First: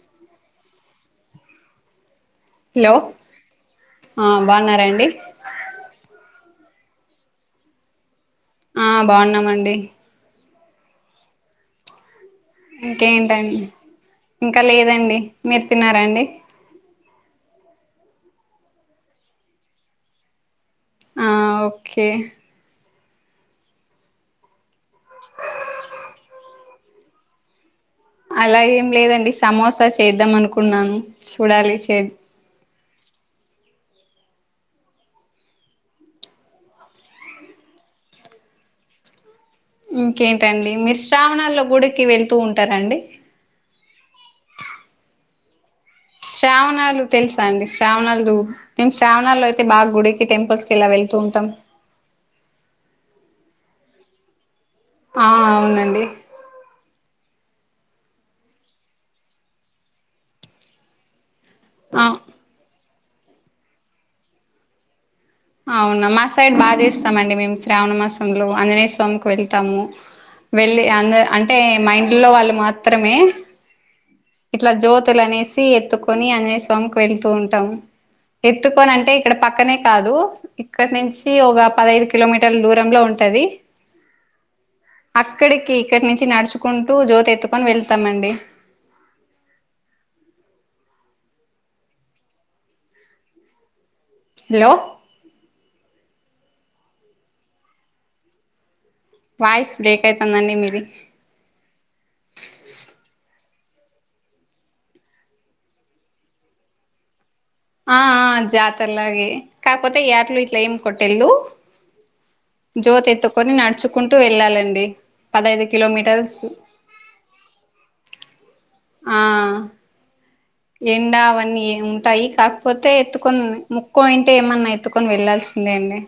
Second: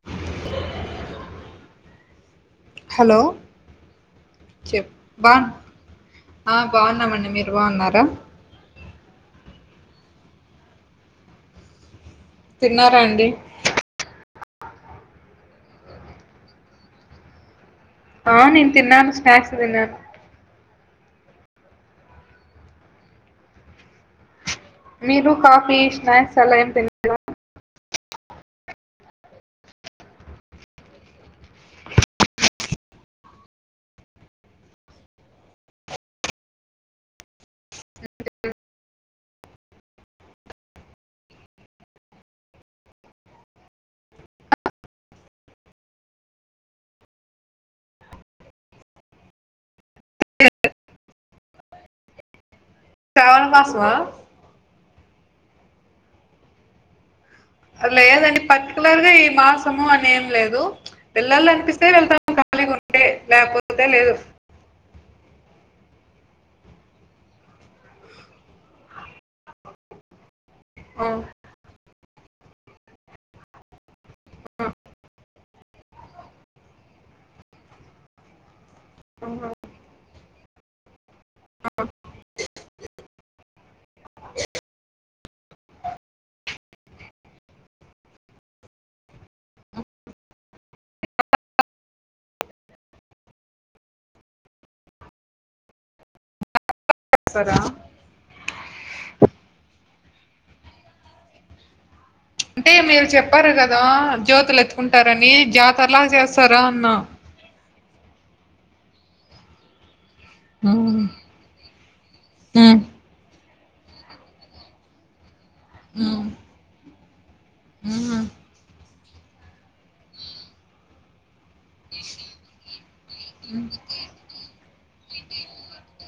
[unintelligible] Hello ఆ చెప్ బాగున్నారాండి బా ఆ బాగున్నామండి మీరు బాగున్నారా ఆ బాగున్నామండి తిన్నారా అండి ఇంకేంటండి ఇంకా లేదండి మీరు తిన్నారాండి ఆ నేను తిన్నాను స్నాక్స్ తిన్నాను అ ఓకే మీరు కాఫీ స్నాక్స్ అలా ఏం తిన అలా ఏం లేదండి సమోసా చేద్దాం అనుకున్నాను చూడాలి చే ఇంకేంటండి మీరు శ్రావణాల్లో గుడికి వెళ్తూ ఉంటారండి శ్రావణాలు తెలుసా అండి శ్రావణాలు మేము శ్రావణాలో అయితే బాగా గుడికి టెంపుల్స్ కి ఇలా వెళ్తూ ఉంటాం శ్రావణ మాసమ్ ఆ ఆ అవునండి లేదండి పర్టికులర్ గా ఈ మాసము అని ఏం లేదు వెళ్లాలనిపిస్తే ఆ వెళ్తా ఖాళీగా ఉంటే లేకపోతే లేదు. అవునా మా సైడ్ బాగా చేస్తాంమండి మేము. శ్రావణ మాసంలో అంజనేయ స్వామి వెళ్తాము వెళ్ళి, ఆ అంటే మాఇంట్లో వాళ్ళు మాత్రమే. ఇట్లా జ్యోతులు అనేసి ఎత్తుకొని ఆంజనేయ స్వామికి వెళ్తూ ఉంటాము. ఎత్తుకొని అంటే ఇక్కడ పక్కనే కాదు ఇక్కడ నుంచి ఒక పదైదు కిలోమీటర్ల దూరంలో ఉంది. అది అక్కడికి ఇక్కడి నుంచి నడుచుకుంటూ జ్యోతి ఎత్తుకొని వెళ్తామండి. హలో కదా వాయిస్ బ్రేక్ అయితా ఉందండి మీది. అంటే మీరు చెప్పారు కదా జ్యోతులు ఎత్తుకుంటారని జాతరలా చేస్తారా? అన్నా ఆ ఆ జాతరలాగే కాకపోతే యాట్లు ఇట్లా అవును ఏం ఉమ్ కొట్టేదిలేదు. ఉమ్ జ్యోతి ఎత్తుకొని నడుచుకుంటూ వెళ్ళాలండి పదహేను కిలోమీటర్లు. [inaudible] ఆ ఎండా అవన్నీ ఉంటాయి. కాకపోతే ఎత్తుకొని మొక్కు ఉంటే ఏమన్నా ఎత్తుకొని వెళ్లాాల్సిందే అండి.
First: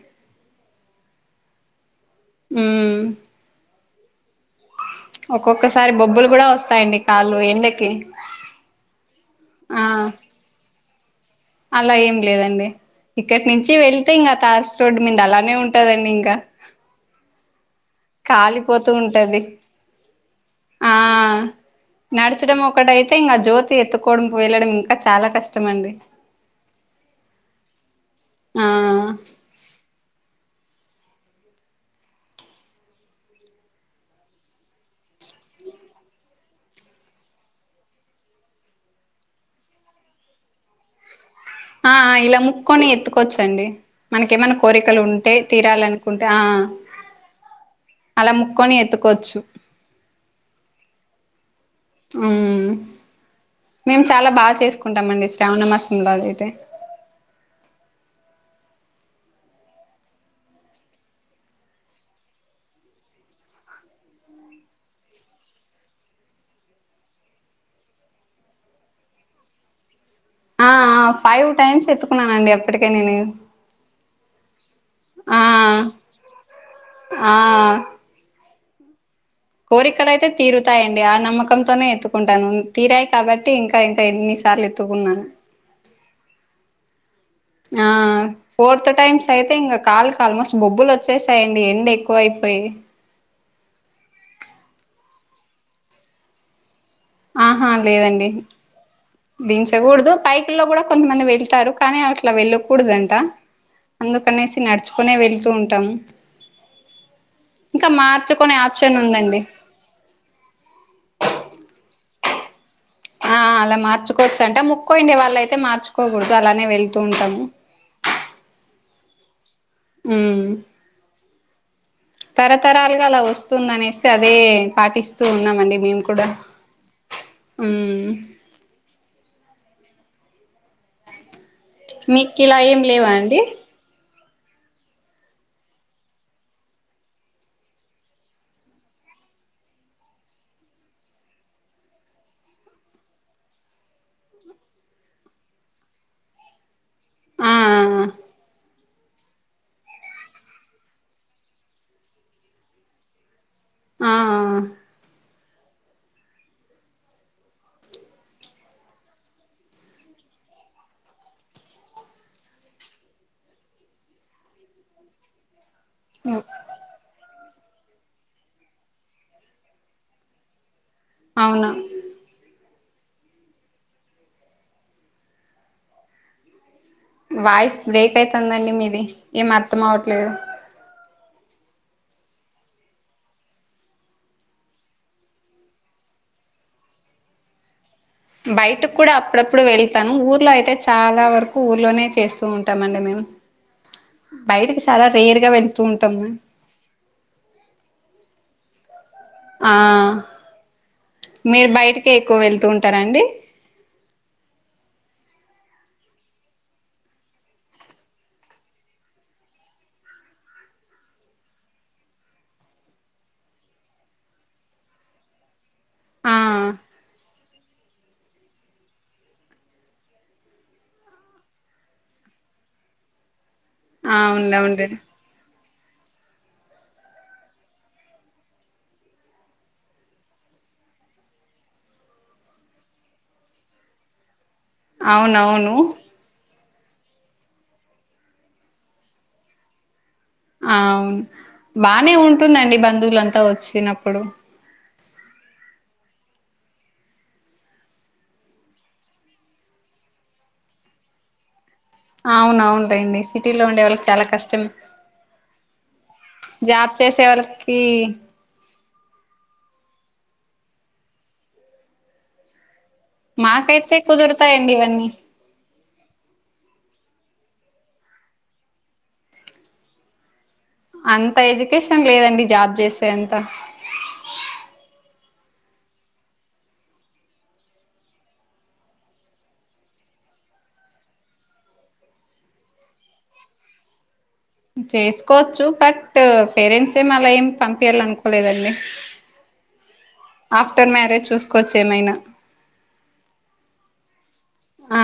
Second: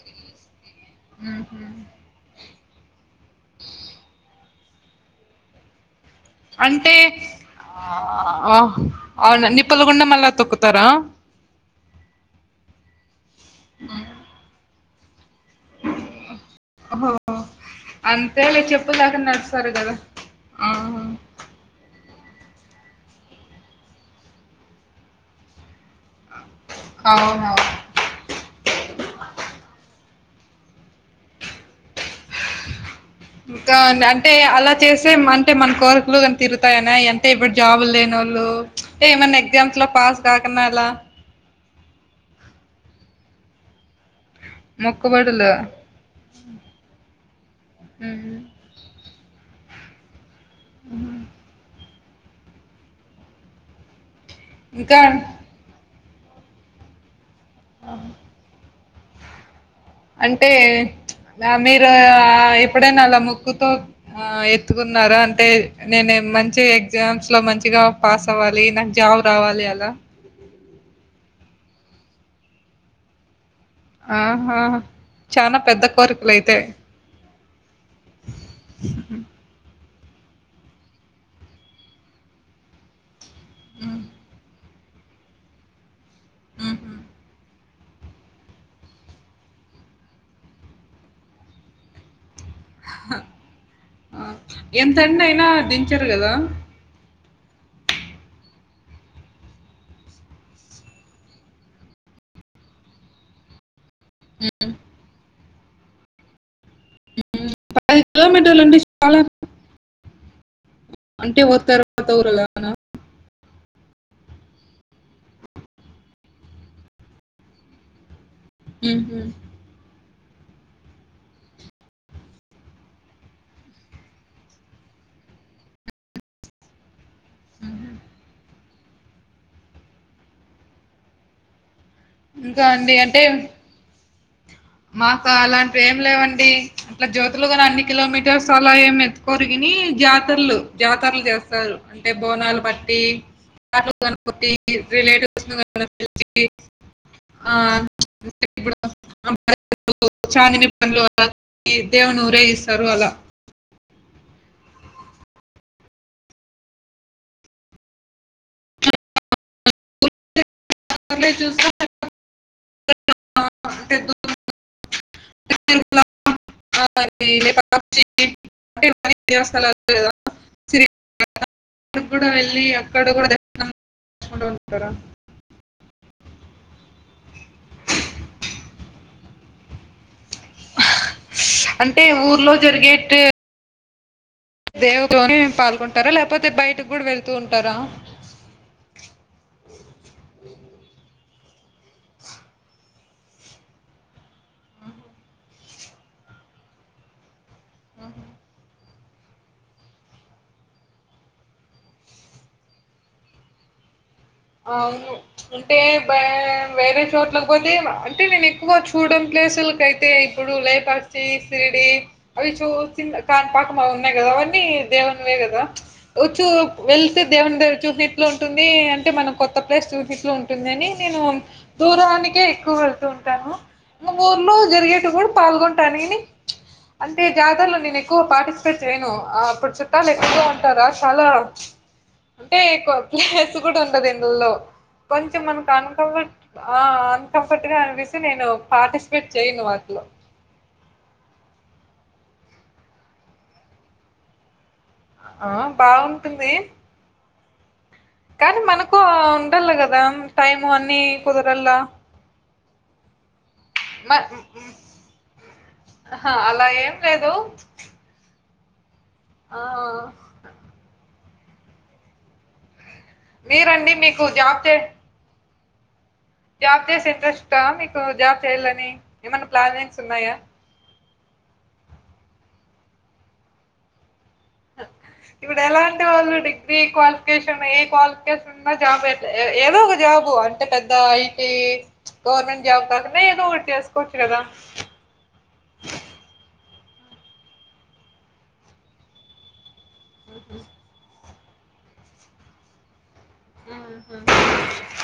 మ్ మ్ ఒక్కొక్కసారి బొబ్బులు కూడా అంటే వస్తాయండి కాళ్ళు ఎండకి ఆ నిప్పుల ఆ గుండం మళ్ళా తొక్కు తారా? అలా ఏం లేదండి ఇక్కడి నుంచి వెళ్తే ఇంకా తాస్ రోడ్డు మీద అలానే ఉంటదండి. ఇంకా ఓహో! అంటే మీరు కాలిపోతూ చెప్పులు లేకుండా ఉంటది నడుస్తారు కదా ఆ నడచడం ఒకటైతే ఇంకా జ్యోతి ఎత్తుకోవడం వెళ్ళడం ఇంకా చాలా కష్టమండి. అవునవును. ఆ ఇంకా అంటే అలా చేస్తే అంటే మన కోరికలు కానీ తీరుతాయనా అంటే ఇప్పుడు జాబులు లేనివాళ్ళు ఏమైనా ఎగ్జామ్స్ లో పాస్ కాకుండా అలా ఆ ఇలా మొక్కొని ఎత్తుకోవచ్చండి మనకు ఏమైన కోరికలు ఉంటే మొక్కుబడులు తీరాలన్నా. కోరికలు ఉంటే తీరాలనుకుంటే ఆ అలా. ఉమ్ మొక్కొని ఎత్తుకోవచ్చు. [inaudible] మేము చాలా బాగా ఇంకా చేసుకుంటామండి శ్రావణ మాసంలో అదయితే ఆ [inaudible] అంటే మీరు ఎప్పుడైనా నా మీదా అలా మొక్కుకో ఆ ఎత్తుకున్నారు అంటే నేను మంచి ఎగ్జామ్స్ లో మంచిగా పాస్ అవ్వాలి నాకు జాబ్ రావాలి అలా ఆ ఆ ఫైవ్ టైమ్స్ ఎత్తుకున్నానండి ఇప్పటికే నేను. ఆహా! ఆ చానా పెద్ద కోరికలు అయితే ఆ [inaudible] కోరికలు అయితే తీరుతాయండి. ఆ నమ్మకంతోనే ఎత్తుకుంటాను. తీరాయి కాబట్టి ఇంకా ఇంకా ఎన్ని సార్లు ఎత్తుకున్నా మ్ ఆ ఫోర్త్ టైమ్ అయితే, ఇంక కాలుకి ఆల్మోస్ట్ బొబ్బులు వచ్చేసాయండి. ఎండ ఎక్కువ అయిపోయి. ఎంత ఎండ అయినా దించరు కదా? ఆహా! లేదండి దించకూడదు పైపులో కూడా కొంతమంది వెళ్తారు కానీ అట్లా వెళ్ళకూడదంట అందుకనేసి నడుచుకునే వెళ్తూ ఉంటాము ఇంకా పది మార్చుకునే కిలోమీటర్లంటే ఆప్షన్ చాలా ఉందండి అంటే ఓతర పాత ఊరలానా ఆ అలా మార్చుకోవచ్చు అంట మొక్కు ఉండే వాళ్ళ అయితే మార్చుకోకూడదు అలానే వెళ్తూ ఉంటాము. ఉహుం ఊ తరతరాలుగా అలా వస్తుంది అనేసి అదే పాటిస్తూ ఉన్నామండి మేము కూడా హ్మ్ మీక్కి ఇలా ఇంకా ఏం లేవా అంటే అండి మాకు అలాంటివి ఏం లేవండి అట్లా జ్యోతులు కాని అన్ని కిలోమీటర్స్ అలా ఏం ఎత్తుకొరిగని జాతరలు జాతరలు చేస్తారు. అంటే బోనాలు బట్టి వాటిలా గణపతి రిలేటివ్స్ నా ఆ [inaudible] చాందిని బండ్లు అలా దేవుని ఊరేగిస్తారు అలా ఆ ఆ పర్లేదు చూసుకోవాలా [unintelligible] ఆహా [inaudible] అవునా అక్కడి కూడా వెళ్ళి అక్కడ కూడా దర్శనం తీసుకుంట ఉంటారా వాయిస్ బ్రేక్ అవుతుందండి మీది ఏం అర్థం అవట్లేదు. అంటే ఊర్లో జరిగేట్ దేవునుగోని పాల్గొంటారా లేకపోతే బయటకు కూడా వెళ్తూ ఉంటారా బయటకు కూడా అప్పుడప్పుడు వెళ్తాను ఊర్లో అయితే చాలా వరకు ఊర్లోనే చేస్తూ ఉంటాం అండి మేము బయటకి చాలా రేరుగా వెళుతూ ఉంటాము ఆ మీరు బయటికే ఎక్కువ వెలుతూ ఉంటారాండి అవును అంటే బా వేరే చోట్లలకు పోతే అంటే నేను ఎక్కువ చూడ ప్లేసులకు అయితే ఇప్పుడు లేపాక్షి షిరిడీ అవి చూసి కాణిపాకం అవి ఉన్నాయి కదా అవన్నీ దేవునివే కదా ఆ వచ్చు వెళ్తే దేవుని దగ్గరి చూసిట్లు ఉంటుంది అంటే మనం కొత్త ప్లేస్ చూసిట్లు ఉంటుందిని నేను దూరానికే ఎక్కువ వెళ్తూ ఉంటాను మా ఊర్లో అవును అవును జరిగేటివి కూడా పాల్గొంటానుని అంటే జాతరలో నేను ఎక్కువ పార్టిసిపేట్ చేయను ఆ అప్పుడు చుట్టాలు ఎక్కువగా ఉంటారా చాలా అంటే ఎక్కువ ప్లేస్ కూడా ఉండదండి లో కొంచెం మనకు అవునవును కంట్రోల్లో ఆ అన్కంఫర్ట్ గా అనిపిస్తే నేను పార్టిసిపేట్ చెయ్యను వాటిలో అ అవును బానే ఉంటుందండి బంధువులంతా వచ్చినప్పుడు ఆ బాగుంటుంది కానీ మనకు ఉండాల కదా టైం అన్ని కుదరలా అవునవును లేండి సిటీలో ఉండే వాళ్ళకి మ చాలా కష్టం ఆహా అలా జాబ్ ఏం చేసే లేదు వాళకి ఆ మీరండి మాకైతే మీకు జాబ్ కుదురుతాయండి చే ఇవన్నీ జాబ్ చేసె ఇంట్రెస్టా మీకు జాబ్ చేయ్యాలని ఏమనా ప్లానింగ్స్ ఉన్నాయా అంతా ఎడ్యుకేషన్ లేదండి జాబ్ చేసే అంత [inaudible] ఇప్పుడు ఎలాంటి వాళ్ళు డిగ్రీ క్వాలిఫికేషన్ ఏ క్వాలిఫికేషన్ చిన్న జాబ్ ఎట్లా ఏదో ఒక జాబు అంటే పెద్ద ఐటీ గవర్నమెంట్ జబ్ కాకున్నా ఏదొ ఒకటి చేసుకోవచ్చు కదా చేసుకోవచ్చు బట్ పేరెంట్స్ ఏం అలా ఏం పంపియాల అనుకోలేదండి ఆఫ్టర్ మ్యారేజ్ చూసుకోవచ్చు ఏమైనా మ్మ్ఉహ్మ్ ఆ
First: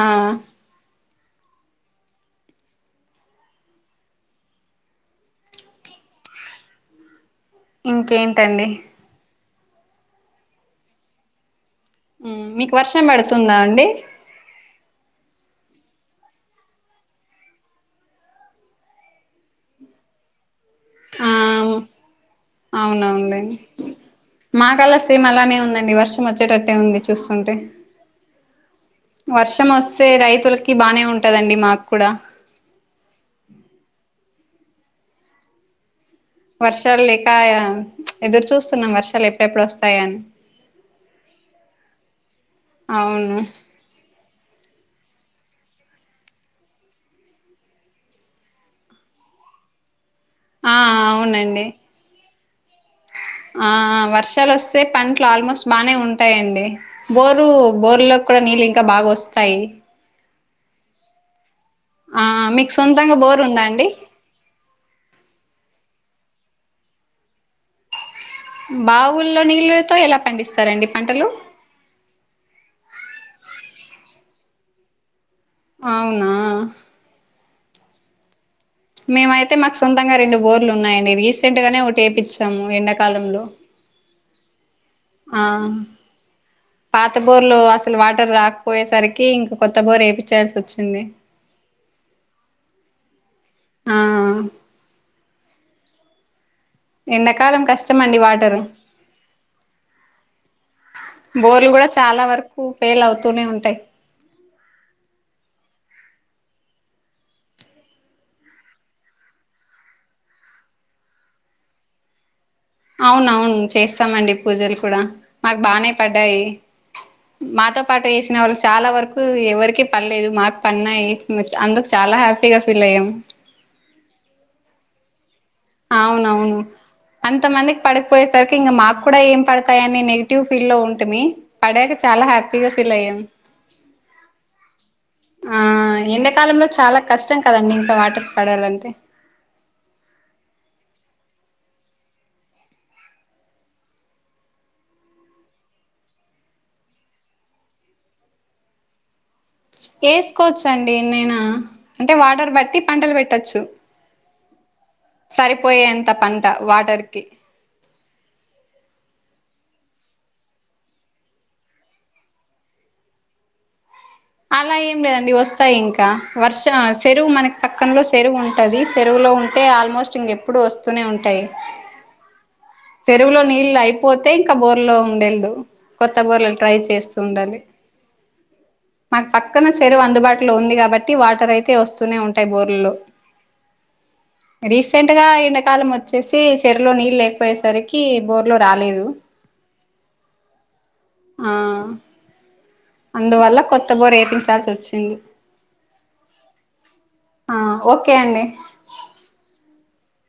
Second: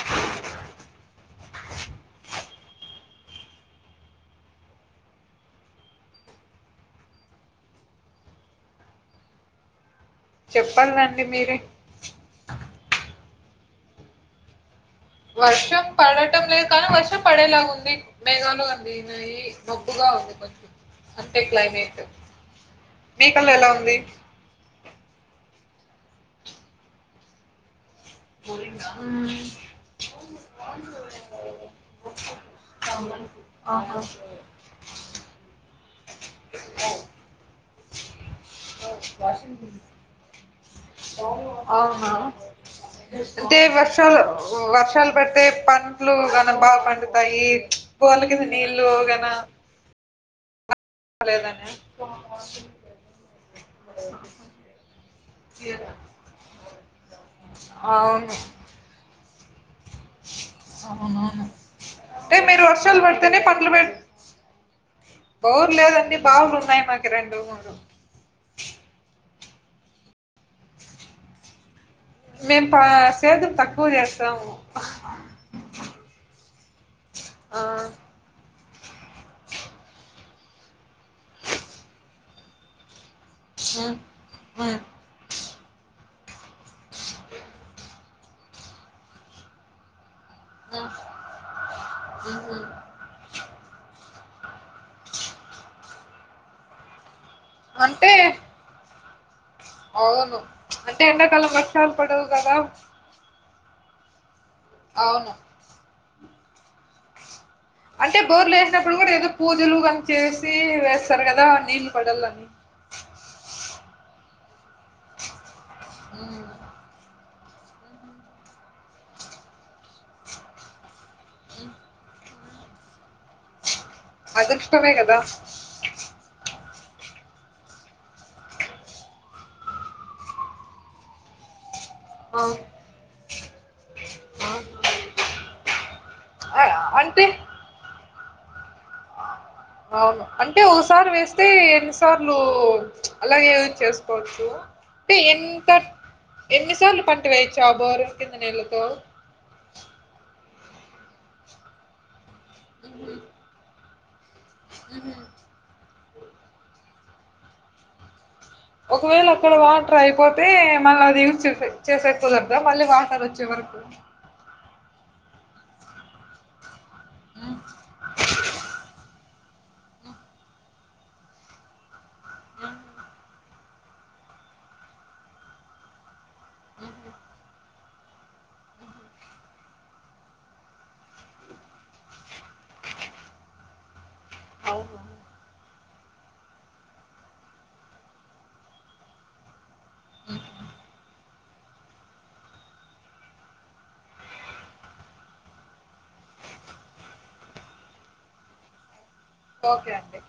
ఇంకేంటండి చెప్పాలండి మీరే ఉమ్మ్ మీకు వర్షం పడుతుందా అండి వర్షం పడటం లేదు కానీ వర్షం పడేలాగా ఉంది మేఘాలు అన్ని ఉన్నాయి ది మబ్బుగా ఉంది కొంచం ఆ అంటే క్లైమేట్ మీకల్ల ఎలా ఉంది మా కళ్ళ సేమ్ అలానే ఉందండి వర్షం వచ్చేటట్టే ఉంది చూస్తుంటే వర్షం వస్తే రైతులకి బానే ఉంటదండి మాకూడా ఆ అక్క వర్షాలు లేక ఎదురు చూస్తున్నాం వర్షాలు ఎప్పుడెప్పుడు వస్తాయని అవునా అవును అంటే వర్షాలు వర్షాలు పడితే పంట్లు గానీ బాగా పండుతాయి బోల కింద నీళ్లు గాన ఆ అవునండి లెదన్న ఆ ఆ వర్షాలు వస్తే పంట్లు ఆల్మోస్ట్ బానే ఉంటాయండి బోరు బోర్లకు అవును కూడా నీళ్ళు ఇంకా బాగా వస్తాయి అవునవును ఆ అంటే మీరు మీకు వర్షాలు సొంతంగా పడితేనే బోర్ ఉందా పంటలు పె అండి బోర్ లేదండి బావులు ఉన్నాయి మాకి రెండు మూడు బావుల్లో నీళ్ళతో ఎలా పండిస్తారండి పంటలు మేము ప సేద్యం తక్కువ చేస్తాము అవునా ఆ మేమైతే మాకు సొంతంగా రెండు బోర్లు ఉన్నాయండి రీసెంట్గానే ఒకటి ఎపిచ్చాము ఎండాకాలంలో వ బ [inaudible] ఆ పాత బొర్లో అసలు వాటర్ రాక పోయేసరికి ఇంకా కొత్త బోరు ఎపిచ్చాల్సి ఉమ్, వచ్చింది ఉహు. ఆ ఆ ఎండాకాలం అంటే కష్టమండి వాటరు అవును అంటే ఎండాకాలం వర్షాలు పడవు కదా ఫెల్ అవుతూనే ఉంటాయి అవును అంటే బోర్లు ఏసినప్పుడు కూడా ఏదో పూజలు కని చేేసి వేస్తారు కదా నీళ్ళ పడలని అవునవును చేస్తామండి పూజలు కూడా మాకు బానే పడ్డాయి ఉమ్, మాతో పాటు ఏసిన వాళ్ళు చాలా వరకూ ఎవరికీ పడలేదు మాకు పడినాయి అందుకు చాలా హ్యా పీగా ఫీల్ అయ్యం అదృష్టమే కదా ఆవునవును అంత మందికి పడకపోయేసరికి ఇంక మాకు కూడా ఏం పడతాయని నెగిటివ్ ఫీల్ లో ఉంటిమి పడాక చాలా అవును హ్యాపీగా ఫీల్ అయ్యాం ఆ ఎండకాలంలో ఆ, చాలా అంటే కష్టం కదండి ఇంక వాటర్ పడాలంటే అవును అంటే ఒకసారి వేస్తే ఎన్నిసార్లు అలాగే యూస్ చేసుకోవచ్చు టే ఎంటక్ ఎన్నిసార్లు పంట వేయొచ్చు ఆ బోరం కింద నీళ్లతో ఏసుకోవచ్చ అండి ఎన్నైనా అంటే వాటర్ బట్టి పంటలు పెట్టచ్చు ఊహూ సరిపోయేంత పంట వాటర్ కి ఒకవేళ అక్కడ వాటర్ అయిపోతే మళ్ళీ అది యూజ్ చేస చేసేకి కుదరదా మళ్ళీ వాటర్ వచ్చే వరకు అలా ఏం లేదండి వస్తాయి ఇంకా వర్ష సెరువు మనకి హ్మ్. పక్కంలో సెరువు ఉంటది సె రువులో ఉంటే ఆల్మోస్ట్ ఇంకెప్పుడూ వస్తూనే ఉంటాయి అ చెరువులో నీళ్ళు అయిపోతే ఇంకా బోర్ లో ఉండెల్దు కొత్త బోర్లలు ట్రై చేస్తూ ఉండాలి మాకు పక్కన చెరువు అందుబాటులో ఉంది కాబట్టి వాటర్ అయితే వస్తూనే ఉంటాయి బోర్లుల్లో అవునా! రీసెంట్గా ఎండాకాలం వచ్చేసి సెర్లో నీళ్ళే పోయే సరికి బోర్ లో రాలేదు ఆ అందువల్ల కొత్త బోర్ ఏపించాల్సొచ్చింది ఆ ఓకే అండి ఓకే అండి